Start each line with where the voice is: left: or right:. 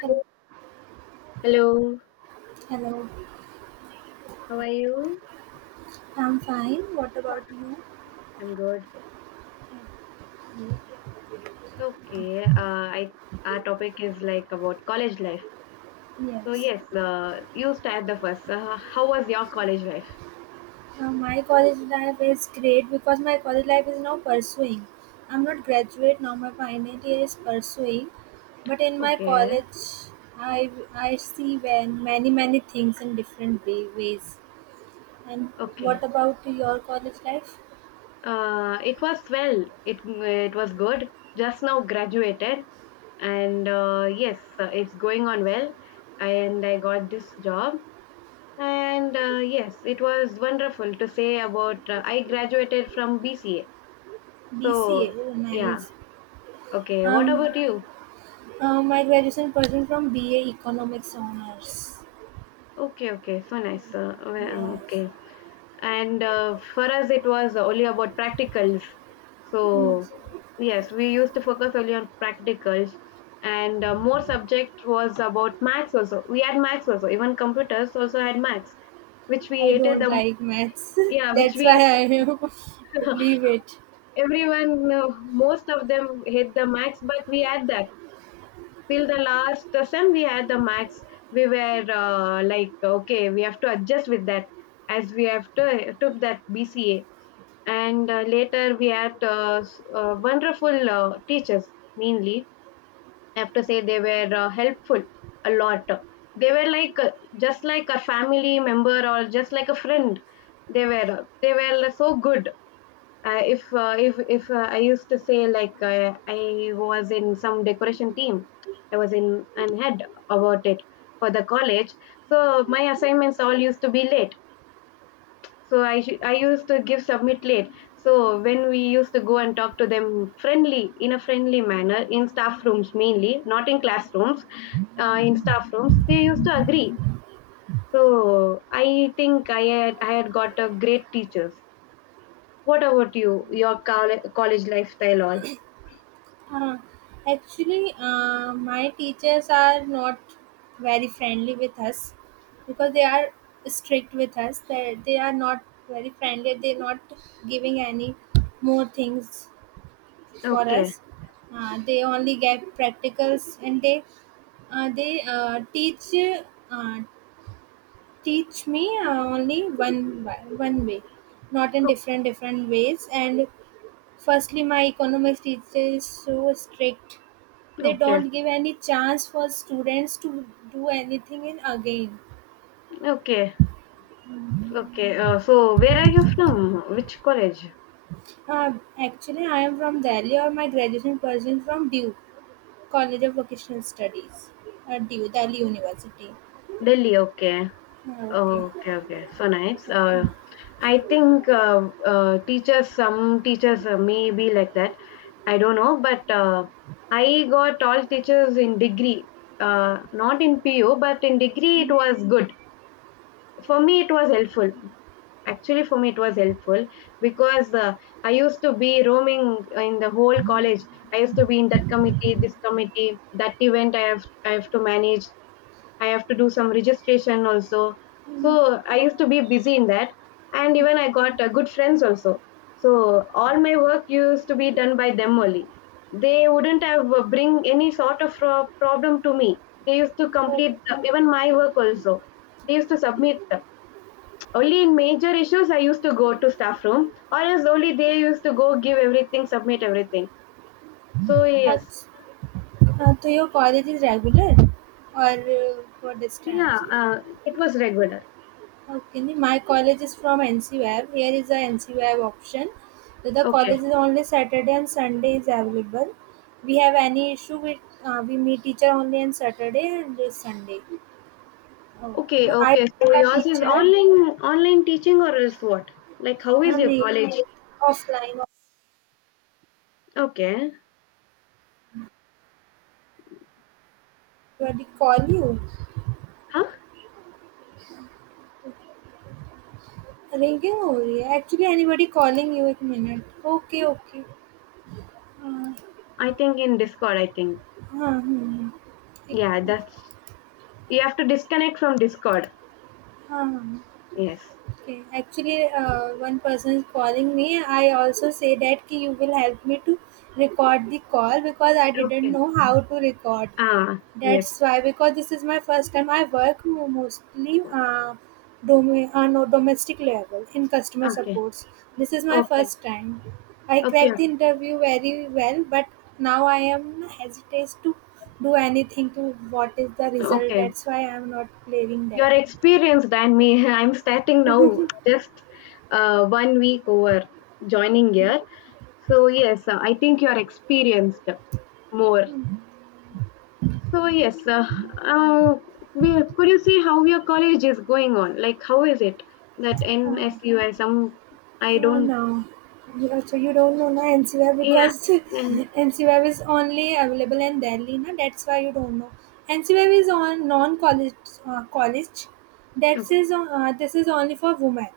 right: Hel-
left: Hello,
right: Hello,
left: how are you?
right: I'm fine. What about you?
left: I'm good. Okay, our topic is like about college life. So
right: Yes.
left: yes, you start the first. How was your college life?
right: My college life is great because my college life is now pursuing. I'm not graduate now. My final year is pursuing, but in my
left: Okay,
right: college, I I see when many many things in different way, ways. And
left: okay.
right: what about your college life?
left: It was well. It was good. Just now graduated, and yes, it's going on well. And I got this job, and yes, it was wonderful to say about. I graduated from BCA. So
right: BCA. Oh,
left: yeah,
right: nice.
left: okay. What
right: Um,
left: about you?
right: my graduation person from BA Economics Honors.
left: Okay, okay, so nice.
right: Yes.
left: Okay, and for us it was only about practicals. So
right: Yes.
left: yes, we used to focus only on practicals, and more subject was about maths also. We had maths also, even computers also had maths, which we
right: I
left: hated
right: don't
left: the most.
right: like maths.
left: Yeah, which
right: That's
left: we
right: why I leave it.
left: everyone most of them hate the maths, but we had that. Till the last sem we had the max, we were like okay we have to adjust with that as we have to, took that BCA, and later we had wonderful teachers mainly. I have to say they were helpful a lot. They were like just like a family member or just like a friend. They were they were so good. If I used to say like I was in some decoration team, I was in and head about it for the college. So my assignments all used to be late. So I used to give submit late. So when we used to go and talk to them friendly in a friendly manner in staff rooms mainly, not in classrooms, in staff rooms, they used to agree. So I think I had got a great teachers. What about you? Your college lifestyle, all?
right: Uh, my teachers are not very friendly with us because they are strict with us. They are not very friendly. They're not giving any more things for
left: Okay.
right: us. They only get practicals and they teach uh, teach me only one way, not in
left: O
right: different different ways. And firstly, my economics teacher is so strict; they
left: okay.
right: don't give any chance for students to do anything in again.
left: Okay. Okay. So where are you from? Which college?
right: Uh, I am from Delhi, or my graduation person from Duke College of Vocational Studies, Duke Delhi University.
left: Delhi. Okay.
right: Okay.
left: Oh, okay. Okay. So nice. Uh,
right: Okay.
left: I think uh, uh, teachers, some teachers may be like that. I don't know. But I got all teachers in degree. Not in PU, but in degree it was good. For me it was helpful, actually for me it was helpful, because I used to be roaming in the whole college. I used to be in that committee, this committee, that event. I have to manage, I have to do some registration also. So I used to be busy in that, and even I got good friends also. So all my work used to be done by them only. They wouldn't have bring any sort of problem to me. They used to
right: So,
left: complete the, even my work also. They used to submit only in major issues. I used to go to staff room, or else only they used to go give everything, submit everything. So
right: uh,
left: yes,
right: so, uh, so your college is regular or uh, for
left: yeah,
right: distance?
left: it was regular.
right: Okay, my college is from NCWAB. Here is the NCWAB option. So, the
left: Okay,
right: college is only Saturday and Sunday is available. We have any issue with we meet teacher only on Saturday and this Sunday. Oh.
left: okay,
right: I
left: okay. So
right: a
left: yours is
right: teacher
left: online teaching or else what? Like how is
right: her
left: your
right: name
left: college?
right: offline.
left: Okay,
right: Anybody call you?
left: huh?
right: Ringing only. Actually, anybody calling you at minute. Okay, okay. Uh,
left: I think in Discord. I think
right: हाँ, हाँ, हाँ. ठीक,
left: yeah, that's you have to disconnect from Discord.
right: हाँ, हाँ.
left: Yes.
right: Okay, actually, one person is calling me. I also say that ki you will help me to record the call because I didn't
left: Okay.
right: know how to record.
left: Ah, yes.
right: That's why because this is my first time. I work mostly no, domestic level in customer
left: Okay.
right: supports. This is my
left: Okay.
right: first time. I
left: Okay.
right: cracked
left: Okay.
right: the interview very well, but now I am hesitant to do anything to what is the result.
left: Okay.
right: That's why I am not clearing that.
left: Your experience than me. I'm starting now, just one week over joining here. So, yes, I think you're experienced more. So, yes, uh, could you say how your college is going on? Like, how is it that
right: Uh,
left: NSUI? Some, I don't,
right: No. So you don't know na NCWeb
left: yeah.
right: because
left: Mm.
right: NCWeb is only available in Delhi na that's why you don't know. NCWeb is on non college college. That
left: Okay,
right: is This is only for women.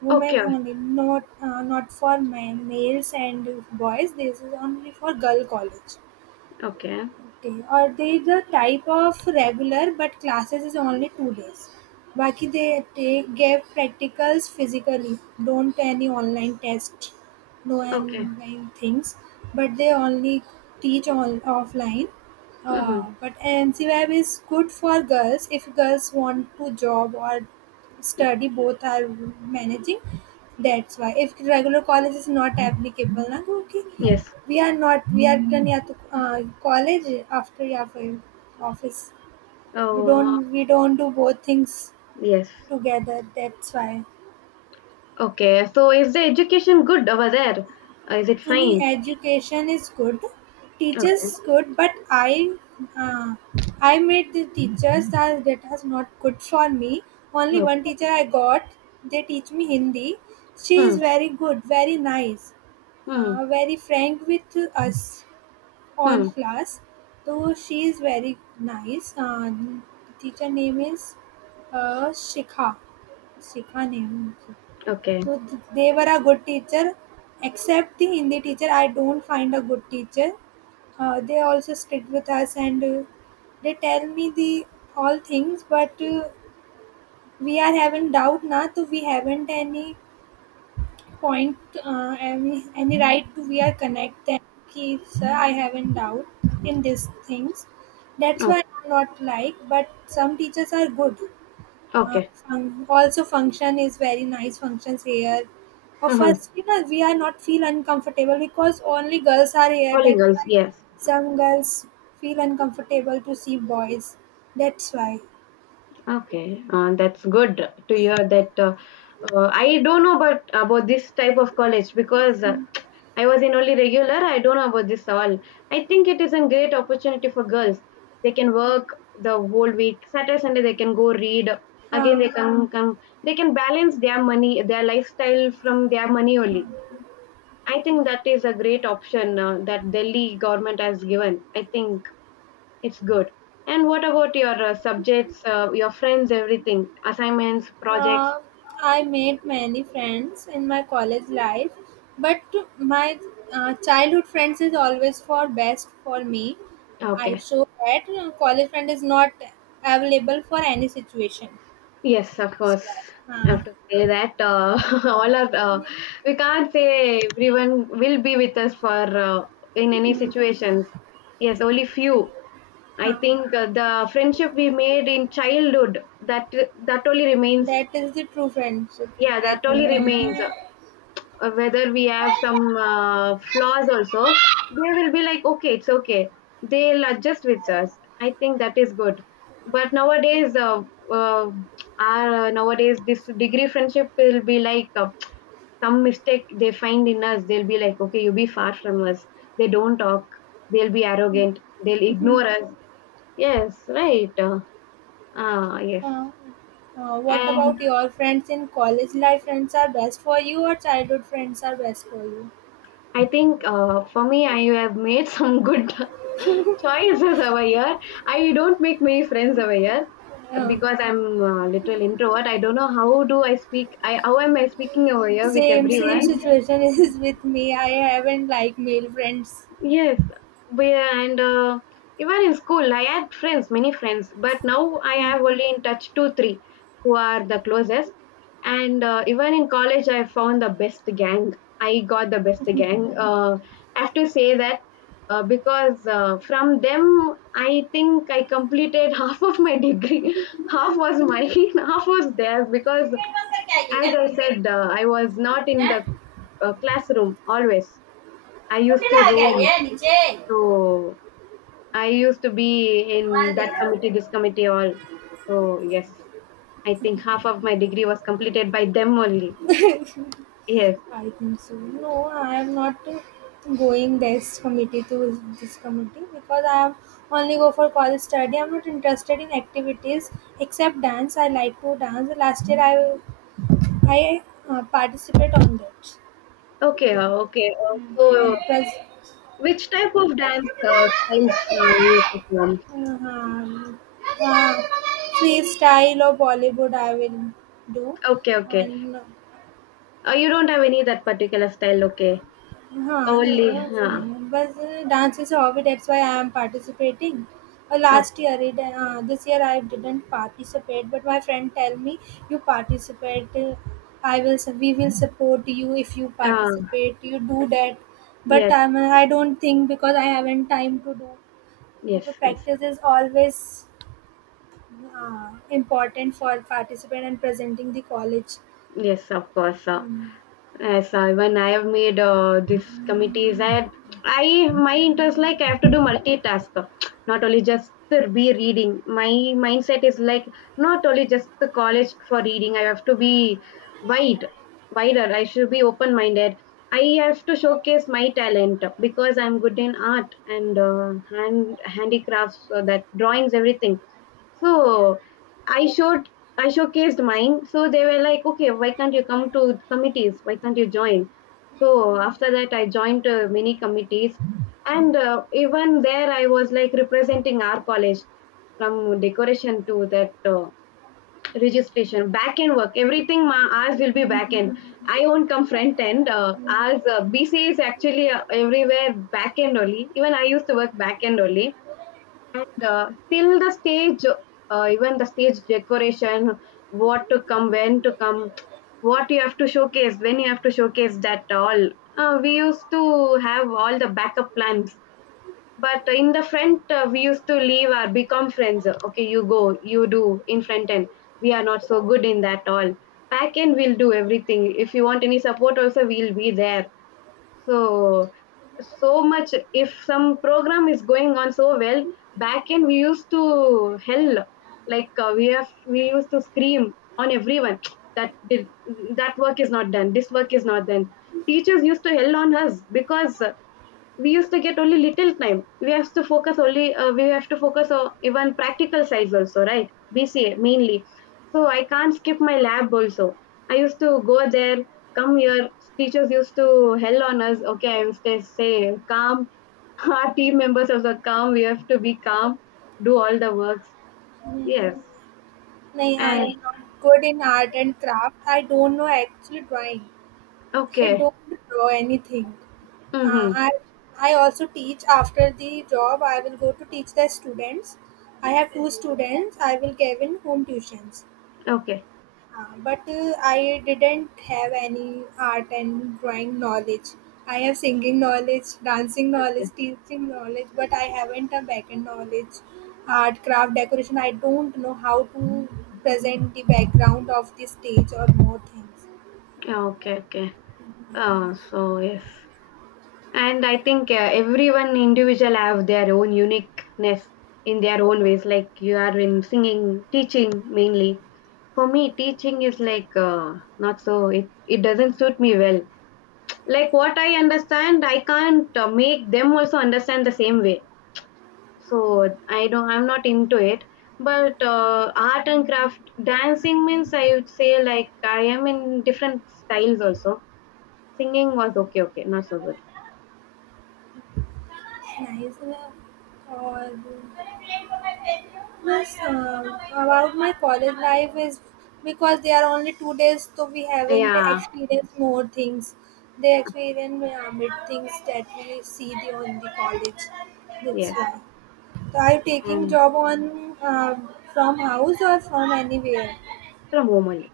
right: Women
left: okay,
right: only, not not for men, males and boys. This is only for girl college.
left: okay,
right: Okay. Are they the type of regular, but classes is only two days. Baki they take gave practicals physically. Don't any online test, no
left: okay.
right: online things. But they only teach on offline.
left: Mm-hmm.
right: But NCWeb is good for girls if girls want to job or study. Both are managing. That's why if regular college is not applicable, na, okay.
left: Yes.
right: We are not. We are done yeah, to college after yeah for office. We
left: Oh,
right: don't. We don't do both things
left: yes.
right: together. That's why.
left: Okay. So, is the education good over there? Is it
right: Any
left: fine?
right: education is good.
left: Okay.
right: Teachers good, but uh, I made the teachers that that was not good for me. Only
left: No.
right: one teacher I got. They teach me Hindi. She
left: Mm,
right: is very good, very nice,
left: mm,
right: very frank with us all
left: mm.
right: class. So she is very nice. The teacher name is Shikha. Shikha name.
left: Okay.
right: So they were a good teacher. Except the Hindi teacher, I don't find a good teacher. They also strict with us and they tell me the all things, but we are having doubt now, so we haven't any point any right to we are connect then ki sir I haven't doubt in these things, that's
left: Oh,
right: why I'm not like, but some teachers are good.
left: okay.
right: Also function is very nice, functions here of
left: Mm-hmm.
right: us we are not feel uncomfortable because only girls are here,
left: Only
right: that
left: girls,
right: why
left: yes.
right: some girls feel uncomfortable to see boys, that's why.
left: Okay. That's good to hear that. I don't know about this type of college because I was in only regular. I don't know about this all. I think it is a great opportunity for girls. They can work the whole week. Saturday, Sunday, they can go read. Again,
right: Huh.
left: they can, come. They can balance their money, their lifestyle from their money only. I think that is a great option that Delhi government has given. I think it's good. And what about your subjects, your friends, everything, assignments, projects?
right: Uh, I made many friends in my college life, but my childhood friends is always for best for me. I
left: Okay.
right: show that college friend is not available for any situation.
left: Yes, of
right: That's
left: course.
right: why.
left: I
right: Huh.
left: have to say that all of we can't say everyone will be with us for in any
right: Hmm.
left: situations. Yes, only few. I
right: Huh.
left: think the friendship we made in childhood, that that only remains.
right: That is the true friendship,
left: Yeah,
right: I
left: that only
right: think.
left: remains. Whether we have some flaws also, they will be like okay it's okay, they'll adjust with us. I think that is good. But nowadays uh, our nowadays this degree friendship will be like some mistake they find in us, they'll be like okay you be far from us. They don't talk, they'll be arrogant, they'll ignore us. Yes, right. Yes,
right: Huh. What
left: and
right: about your friends in college life? Friends are best for you, or childhood friends are best for you?
left: I think for me I have made some good choices over here. I don't make many friends over here
right: Uh,
left: because I'm a little introvert. I don't know how do I speak. I how am I speaking over here with
right: Same, same
left: everyone?
right: situation is with me. I haven't like male friends.
left: Yes, but and even in school, I had friends, many friends, but now I have only in touch two, three who are the closest. And even in college, I found the best gang. I got the best gang. I have to say that because from them, I think I completed half of my degree. Half was mine, half was theirs. Because
right: cricket बंद करके आई है क्या
left: as I
right: तुम
left: said, I was not in the
right: हैं
left: classroom always. I
right: कुंडी
left: used to
right: लगा के आई
left: roam,
right: है नीचे
left: so I used to be
right: आवाज
left: in
right: दे
left: that
right: रहा हो
left: committee, this committee, all. So yes, I think half of my degree was completed by them only. Yes.
right: I think so. No, I am not going this committee to this committee because I am only go for college study. I'm not interested in activities except dance. I like to dance. Last year I participate on that.
left: Okay.
right: So,
left: Okay. So
right: and plus,
left: which type of dance styles you perform?
right: uh, uh, freestyle or Bollywood I will do.
left: Okay. Okay.
right: And
left: You don't have any that particular style. Okay.
right: हाँ no
left: Only.
right: it's नहीं है। बस dance is a hobby, that's why I am participating
left: Oh,
right: last year it this year I didn't participate but my friend tell me you participate I will we will support you if you
left: uh,
right: participate you do that, but
left: yes.
right: I don't think because I haven't time to do.
left: Yes.
right: Okay,
left: Yes.
right: practice is always important for participant and presenting the college.
left: Yes. Of course.
right: Hmm.
left: Yes, when I have made this committees, I had, I my interest like I have to do multitask, not only just to be reading. My mindset is like not only just the college for reading. I have to be wide, wider. I should be open minded. I have to showcase my talent because I'm good in art and handicrafts, so that drawings, everything. So I showed I showcased mine. So they were like, okay, why can't you come to committees? Why can't you join? So after that, I joined many committees, and even there, I was like representing our college from decoration to that registration, back end work. Everything ours will be back end. I won't come front end. Ours BC is actually everywhere back end only. Even I used to work back end only, and still even the stage decoration, what to come, when to come, what you have to showcase, when you have to showcase that all. We used to have all the backup plans. But in the front, we used to leave our become friends. Okay, you go, you do in front end. We are not so good in that all. Back end, we'll do everything. If you want any support, also, we'll be there. So so much if some program is going on so well, back end we used to hell. Like we used to scream on everyone that did that work is not done, this work is not done. Teachers used to hell on us because we used to get only little time. We have to focus only. We have to focus on even practical sides also, right? BCA mainly. So I can't skip my lab also. I used to go there, come here. Teachers used to hell on us. Okay, I used to say calm. Our team members also calm. We have to be calm. Do all the works. Yes.
right: Nay, I
left: And
right: am not good in art and craft. I don't know actually drawing. I
left: okay.
right: don't draw anything. Uh,
left: Mm-hmm.
right: I I also teach after the job. I will go to teach the students. I have two students. I will give in home tuitions.
left: Okay.
right: But I didn't have any art and drawing knowledge. I have singing knowledge, dancing knowledge,
left: Okay.
right: teaching knowledge, but I haven't a backend knowledge, art, craft, decoration. I don't know how to present the background of the stage or more things.
left: Okay. Okay. So yes. And I think everyone individual have their own uniqueness in their own ways. Like you are in singing, teaching mainly. For me, teaching is like not so. It doesn't suit me well. Like what I understand, I can't make them also understand the same way. So I don't. I'm not into it. But art and craft, dancing means I would say like I am in different styles also. Singing was okay, okay, not so good.
right: Nice or yes about my college life is because they are only two days so we haven't
left: Yeah.
right: experienced more things, they experience mid things that we see the on the college that's
left: Yes.
right: why. So are you taking job on uh, from house or from anywhere?
left: From home only.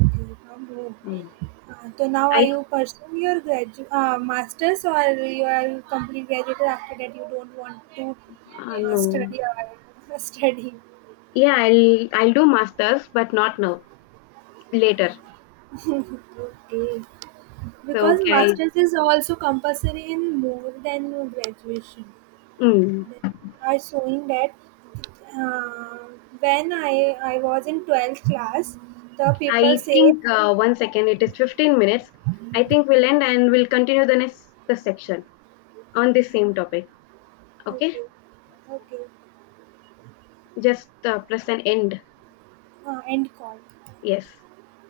right: Okay, Pablo.
left: Mm.
right: So now are
left: I
right: you pursuing your master's or you are complete graduated after that you don't want to
left: no.
right: study or study?
left: Yeah, I'll do masters, but not now. Later.
right: Okay.
left: So
right: Because
left: can I?
right: master's is also compulsory in more than graduation.
left: Mm,
right: They are showing that uh, when I was in 12th class, the people
left: I
right: say,
left: think one second. It is 15 minutes. I think we'll end and we'll continue the next the section
right: okay,
left: on the same topic. Okay.
right: okay, okay,
left: Just press an end.
right: end call.
left: Yes.